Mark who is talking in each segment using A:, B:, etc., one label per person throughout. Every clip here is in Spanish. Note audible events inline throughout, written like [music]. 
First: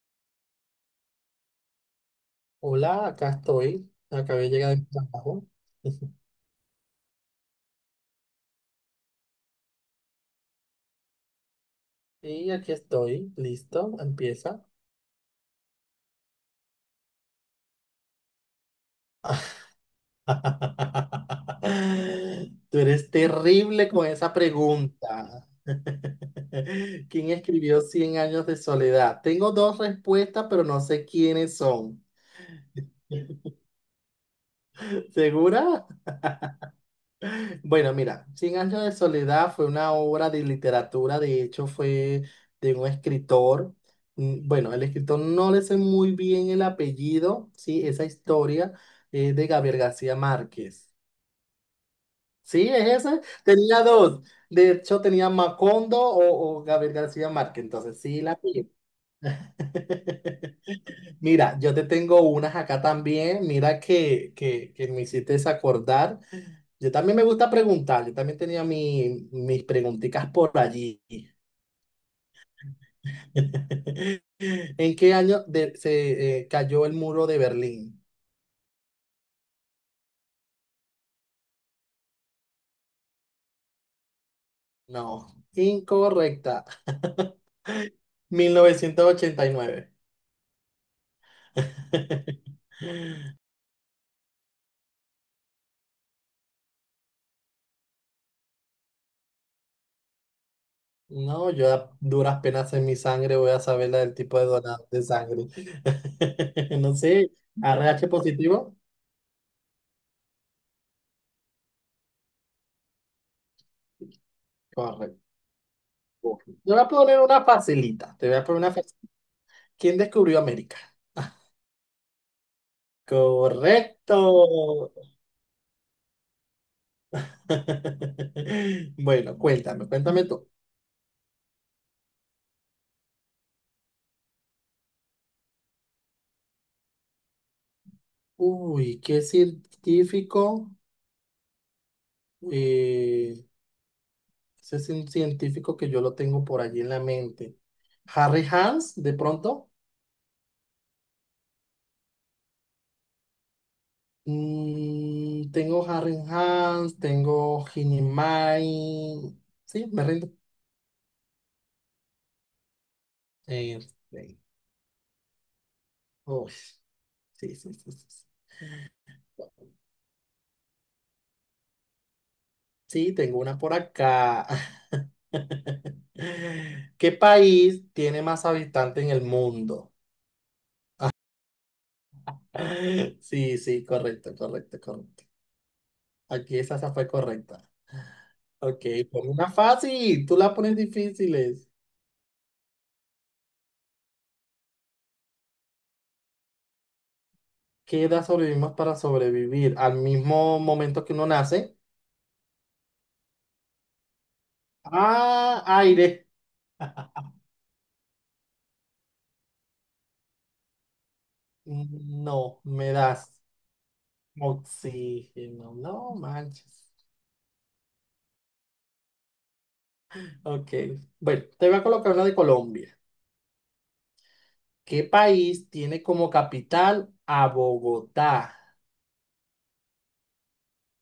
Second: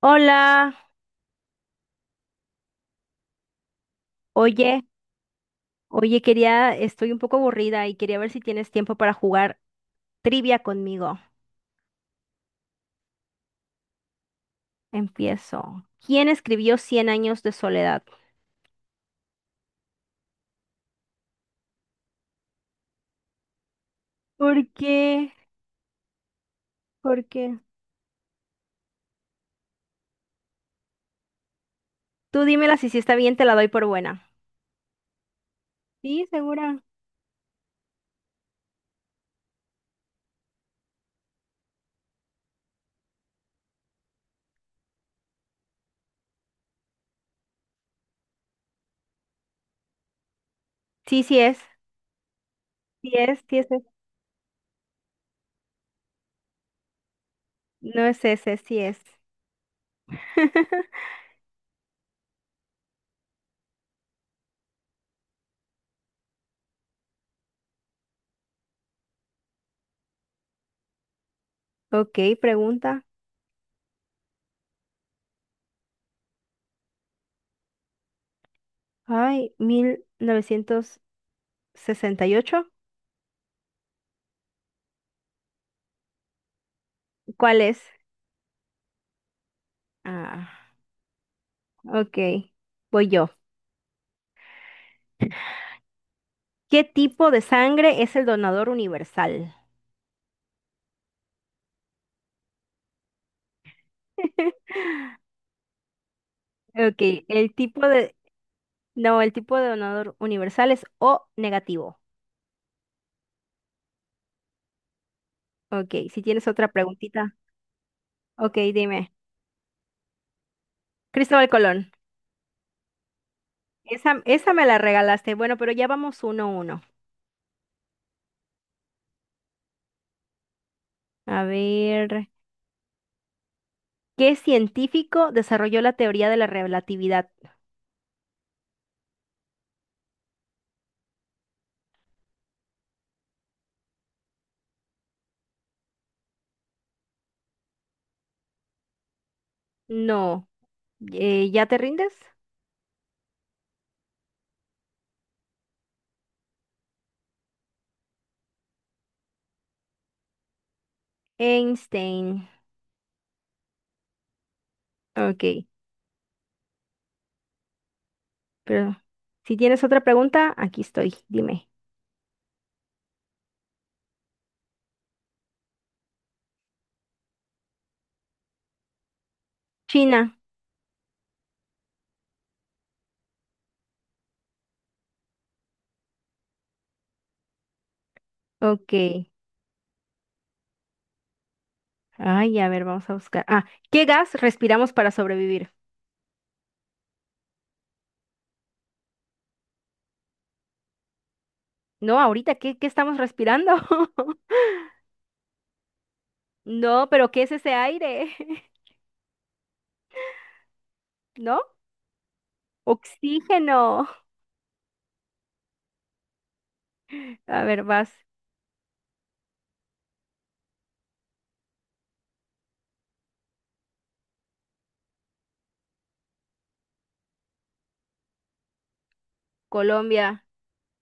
A: Hola,
B: Hola, acá estoy. Acabé de llegar
A: oye,
B: de mi trabajo. [laughs]
A: oye, quería, estoy un poco aburrida y quería ver si tienes tiempo para jugar trivia conmigo.
B: Y aquí estoy. Listo, empieza.
A: Empiezo. ¿Quién escribió Cien años de soledad?
B: [laughs] Tú eres terrible con esa
A: ¿Por qué?
B: pregunta. [laughs]
A: ¿Por
B: ¿Quién
A: qué?
B: escribió Cien años de soledad? Tengo dos respuestas, pero no sé quiénes son.
A: Tú dímela si sí está bien, te la doy por buena.
B: [laughs] ¿Segura?
A: Sí, segura.
B: Bueno, mira, Cien años de soledad fue una obra de literatura, de hecho fue de un escritor. Bueno, el escritor no le sé muy bien el apellido, ¿sí? Esa historia es de Gabriel García Márquez.
A: Sí, sí es.
B: ¿Sí? ¿Es
A: Sí
B: esa?
A: es, sí es.
B: Tenía
A: Ese.
B: dos. De hecho, tenía Macondo o Gabriel García Márquez, entonces
A: No
B: sí
A: es
B: la
A: ese,
B: pillé.
A: sí es.
B: [laughs]
A: [laughs]
B: Mira, yo te tengo unas acá también. Mira que me hiciste acordar. Yo también me gusta preguntar. Yo también tenía mis preguntitas por allí.
A: Ok, pregunta.
B: [laughs] ¿En qué año de- se cayó el muro de Berlín?
A: Ay, 1968.
B: No, incorrecta.
A: ¿Cuál es?
B: 1989.
A: Ah, ok.
B: [laughs]
A: Voy yo. ¿Qué tipo de sangre es el donador universal?
B: No, yo a duras penas en mi sangre voy a saber la del tipo de
A: [laughs]
B: donante de sangre. [laughs] No
A: Ok,
B: sé,
A: el
B: A
A: tipo
B: RH
A: de...
B: positivo.
A: No, el tipo de donador universal es O negativo.
B: Correcto.
A: Ok, si tienes otra
B: Yo voy a poner
A: preguntita.
B: una facilita. Te voy a
A: Ok,
B: poner una facilita.
A: dime.
B: ¿Quién descubrió América?
A: Cristóbal Colón.
B: Correcto.
A: Esa me la regalaste. Bueno, pero ya vamos uno a uno.
B: [laughs] Bueno, cuéntame, cuéntame tú.
A: A ver. ¿Qué científico desarrolló la teoría de la relatividad?
B: Uy, qué científico. eh, Ese es un científico que yo lo tengo por allí en la mente. Harry Hans, de pronto.
A: No. ¿Ya te rindes?
B: Tengo Harry Hans, tengo Hinimai. Sí, me rindo.
A: Einstein.
B: Eh, eh,
A: Ok,
B: uy, sí, sí, sí, sí, sí.
A: pero si tienes otra pregunta, aquí estoy. Dime.
B: Sí, tengo una por acá. [laughs] ¿Qué país tiene más habitantes en el mundo?
A: China.
B: [laughs] Sí, sí, correcto, correcto, correcto. Aquí esa fue correcta. Ok,
A: Ok.
B: pon una fácil, tú la pones difíciles.
A: Ay, a ver, vamos a buscar. Ah, ¿qué gas respiramos para sobrevivir?
B: ¿Qué edad sobrevivimos para sobrevivir? Al mismo momento que uno nace.
A: No, ahorita, ¿qué estamos respirando? [laughs]
B: Ah, aire.
A: No,
B: [laughs]
A: pero ¿qué es ese aire? [laughs] ¿No?
B: No, me das
A: Oxígeno.
B: oxígeno. No manches.
A: A ver, vas.
B: Ok, bueno, te voy a colocar una de Colombia. ¿Qué país tiene como capital a Bogotá?
A: Colombia.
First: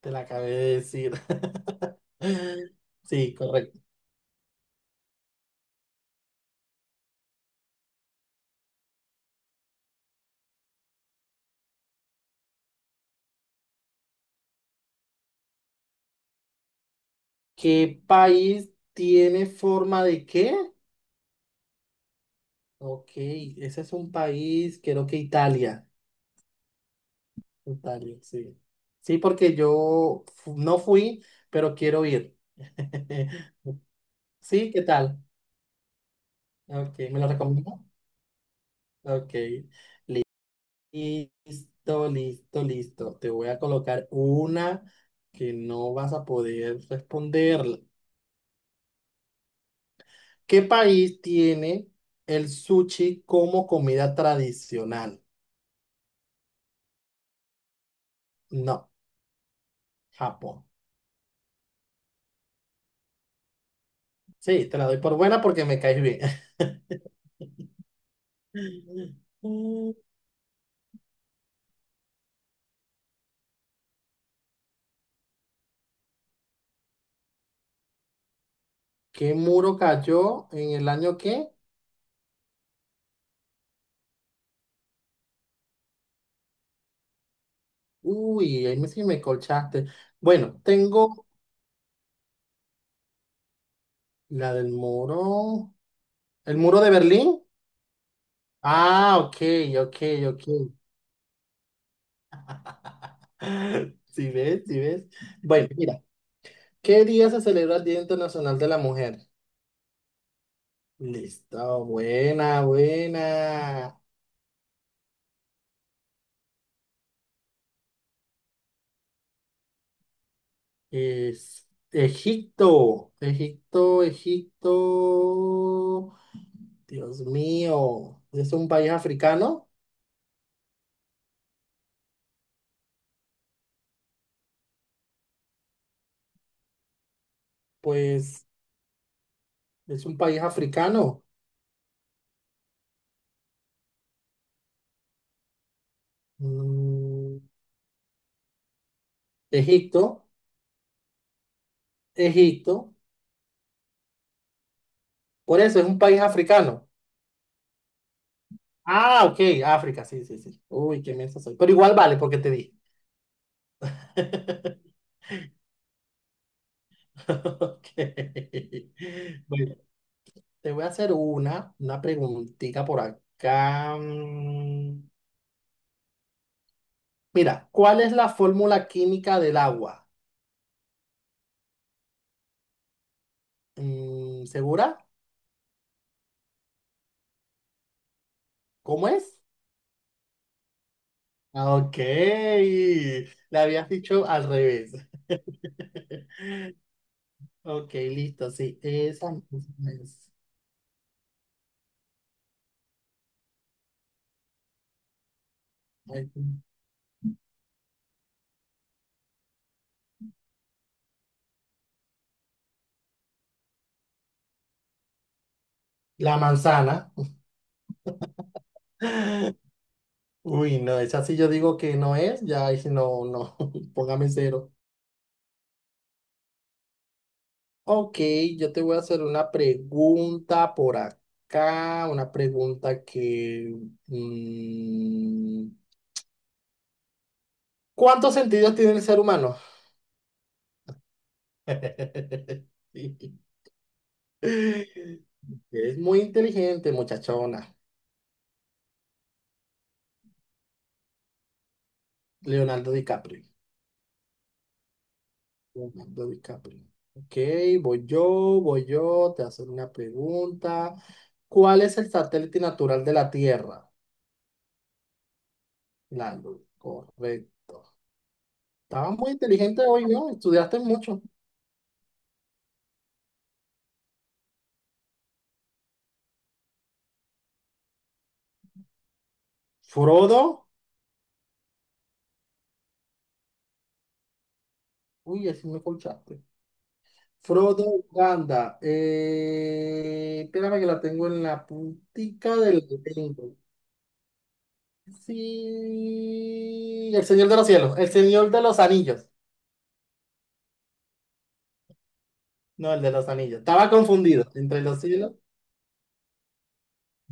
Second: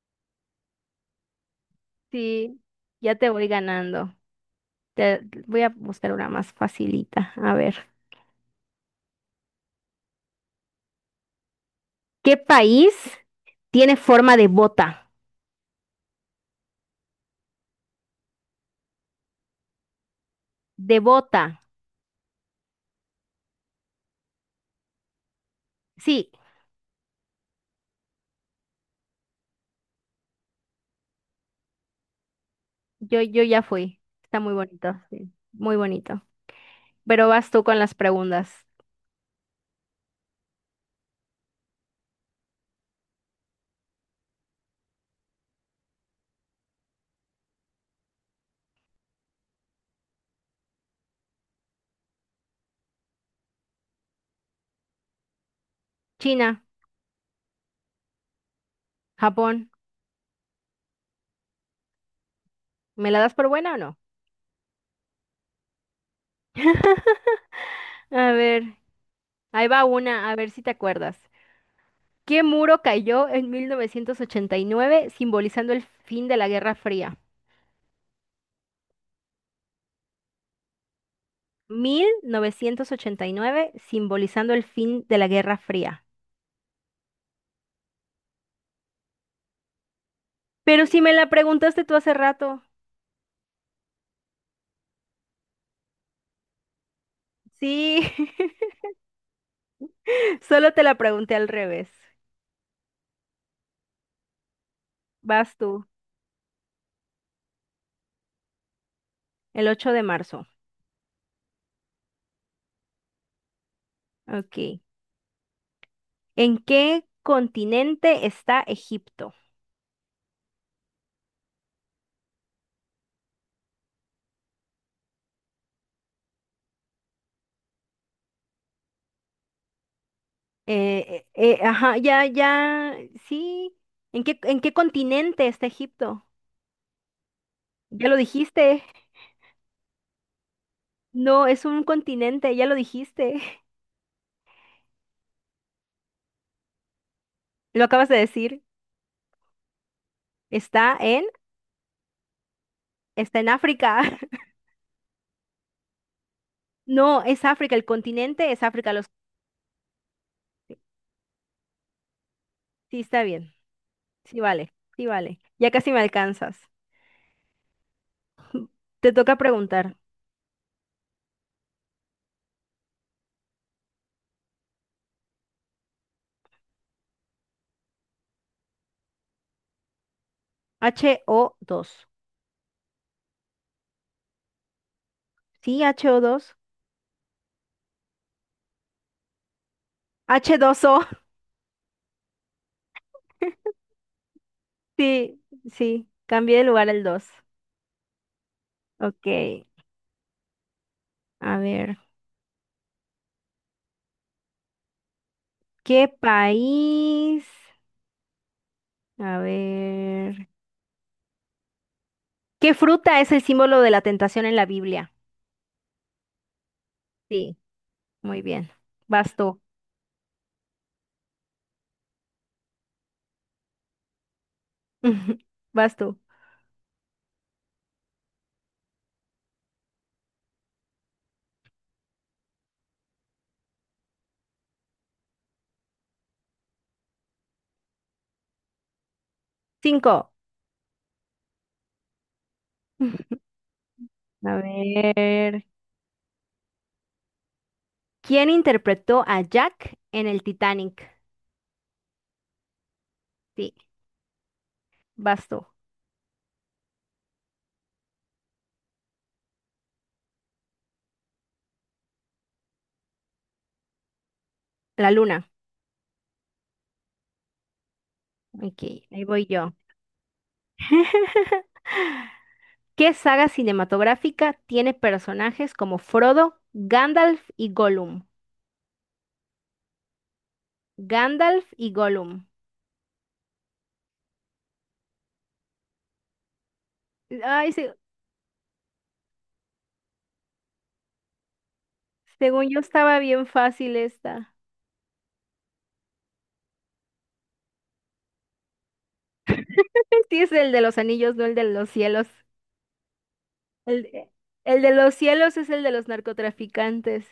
B: Te la acabé de decir.
A: Sí,
B: [laughs]
A: ya te
B: Sí,
A: voy
B: correcto.
A: ganando. Te, Voy a buscar una más facilita. A ver. ¿Qué país tiene forma de bota?
B: ¿Qué país tiene forma de qué?
A: De bota.
B: Ok, ese es un país, creo que Italia.
A: Sí,
B: Italia, sí. Sí, porque yo no fui, pero quiero ir.
A: yo ya
B: [laughs]
A: fui. Está muy
B: Sí, ¿qué
A: bonito,
B: tal?
A: sí, muy bonito.
B: Ok, ¿me lo
A: Pero vas tú con
B: recomiendo?
A: las preguntas.
B: Ok. Listo, listo, listo. Te voy a colocar una que no vas a poder responderla. ¿Qué país tiene el sushi como comida tradicional?
A: China,
B: No,
A: Japón.
B: Japón.
A: ¿Me la das por buena o no?
B: Sí, te la doy por buena porque me caes bien.
A: A ver, ahí va
B: [laughs]
A: una, a ver si te acuerdas. ¿Qué muro cayó en 1989, simbolizando el fin de la Guerra Fría?
B: ¿Qué muro cayó en el año qué?
A: 1989, simbolizando el fin de la Guerra Fría.
B: Uy, ahí me, sí me colchaste. Bueno,
A: Pero si me
B: tengo
A: la preguntaste tú hace rato.
B: la del muro. ¿El muro de Berlín?
A: Sí, [laughs]
B: Ah, ok, ok,
A: solo
B: ok.
A: te la pregunté al revés.
B: [laughs] ¿Si ves? ¿Si ves?
A: Vas
B: Bueno,
A: tú,
B: mira, ¿qué día se celebra el Día Internacional de la Mujer?
A: el 8 de marzo.
B: Listo, buena, buena.
A: Ok. ¿En qué continente está Egipto?
B: Es Egipto, Egipto, Egipto. Dios mío, ¿es un país africano?
A: Ajá, ya, ya, sí. ¿En qué continente está Egipto? Ya lo
B: Pues
A: dijiste.
B: es un país africano.
A: No, es un continente, ya lo dijiste. [laughs]
B: Mm,
A: Lo acabas de decir.
B: Egipto,
A: Está en,
B: Egipto.
A: está en África. [laughs]
B: Por eso es un país africano.
A: No, es África, el continente es África.
B: Ah, ok, África, sí, sí, sí. Uy, qué mensa soy. Pero igual vale porque te dije.
A: Sí, está bien. Sí, vale,
B: [laughs]
A: sí, vale. Ya casi me alcanzas.
B: [laughs] Ok.
A: Te toca
B: Bueno,
A: preguntar.
B: te voy a hacer una preguntita por acá. Mira, ¿cuál es la fórmula química del agua?
A: H O dos.
B: ¿Segura?
A: Sí, H O dos.
B: ¿Cómo es?
A: H dos o.
B: Ah, ok, le habías dicho al revés.
A: [laughs] Sí, sí.
B: [laughs]
A: Cambié de lugar el 2.
B: Ok, listo, sí,
A: Ok,
B: esa es.
A: a ver. ¿Qué país? A ver. ¿Qué fruta es el símbolo de la tentación en la Biblia?
B: La manzana.
A: Sí, muy bien. Vas tú.
B: Uy, no, esa sí yo digo que no es, ya ahí sí no, no, [laughs] póngame cero.
A: [laughs] Vas tú.
B: Ok, yo te voy a hacer una pregunta por acá, una pregunta que... mm, ¿cuántos sentidos tiene el ser humano?
A: Cinco.
B: [laughs] Sí.
A: [laughs] A ver.
B: Es muy inteligente, muchachona.
A: ¿Quién interpretó a Jack en el Titanic?
B: Leonardo DiCaprio.
A: Sí, vas tú.
B: Leonardo DiCaprio. Ok, voy yo, te voy a hacer una pregunta. ¿Cuál es el satélite natural de la Tierra?
A: La luna.
B: La Luna, correcto.
A: Ok,
B: Estabas
A: ahí
B: muy
A: voy yo.
B: inteligente hoy, ¿no? Estudiaste mucho.
A: [laughs] ¿Qué saga cinematográfica tiene personajes como Frodo, Gandalf y Gollum?
B: Frodo.
A: Gandalf y Gollum.
B: Uy, así me colchaste.
A: Ay,
B: Frodo
A: sí,
B: Uganda. Espérame que la tengo en la puntica
A: según yo
B: del
A: estaba bien
B: dedo.
A: fácil esta.
B: Sí. El Señor de los Cielos. El Señor de los Anillos.
A: Sí, es el de los anillos, no el de los cielos.
B: No, el de los Anillos. Estaba
A: El, de-
B: confundido entre
A: el de
B: los
A: los
B: cielos.
A: cielos es el de los narcotraficantes.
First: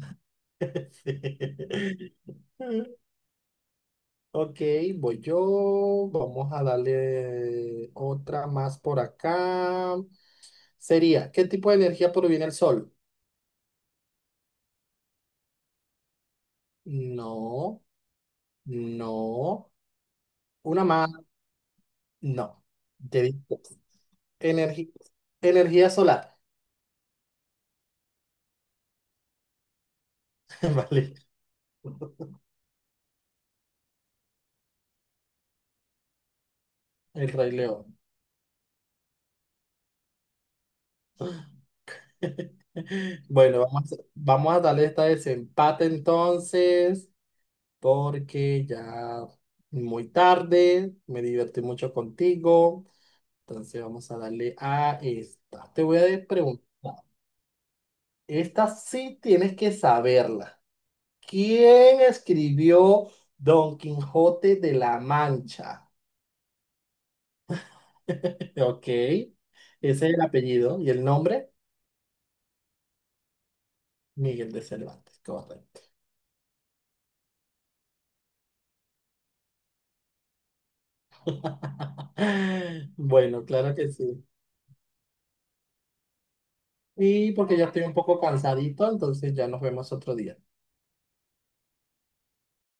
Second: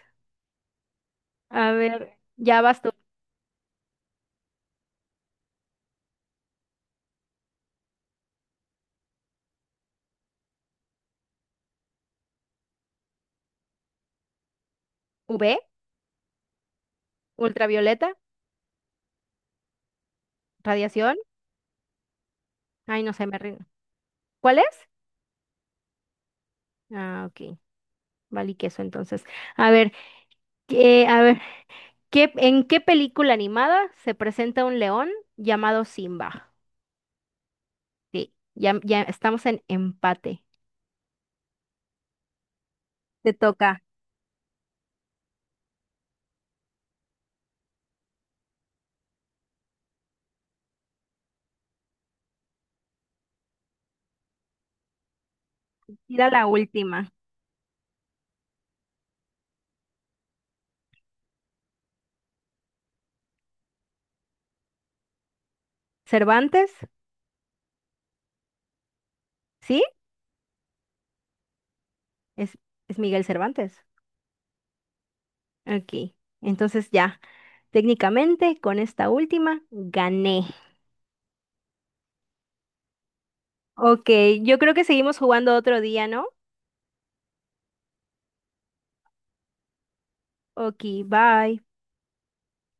A: A ver,
B: [laughs]
A: ya vas tú.
B: Ok, voy yo. Vamos a darle otra más por acá. Sería, ¿qué tipo de energía proviene del sol?
A: UV,
B: No,
A: ultravioleta,
B: no. Una más.
A: radiación.
B: No,
A: Ay, no
B: te
A: sé, me
B: di
A: rindo. ¿Cuál es?
B: energi- energía solar.
A: Ah, ok. Vale, y queso entonces. A ver,
B: [laughs] Vale,
A: a ver, ¿en qué película animada se presenta un león llamado Simba?
B: el Rey León.
A: Sí, ya, ya estamos en empate.
B: [laughs]
A: Te
B: Bueno,
A: toca.
B: vamos, vamos a darle esta desempate entonces, porque ya muy tarde, me divertí mucho contigo. Entonces vamos a darle a esta. Te voy a
A: Tira la
B: preguntar,
A: última.
B: esta sí tienes que saberla. ¿Quién escribió Don Quijote de la Mancha?
A: ¿Cervantes?
B: Ok, ese
A: ¿Sí?
B: es el apellido y el nombre,
A: Es, es Miguel Cervantes.
B: Miguel de Cervantes, correcto.
A: Ok, entonces ya, técnicamente con esta última gané.
B: [laughs] Bueno, claro que
A: Ok,
B: sí.
A: yo creo que seguimos jugando otro día, ¿no?
B: Y porque ya estoy un poco cansadito, entonces ya nos vemos otro día.
A: Ok, bye.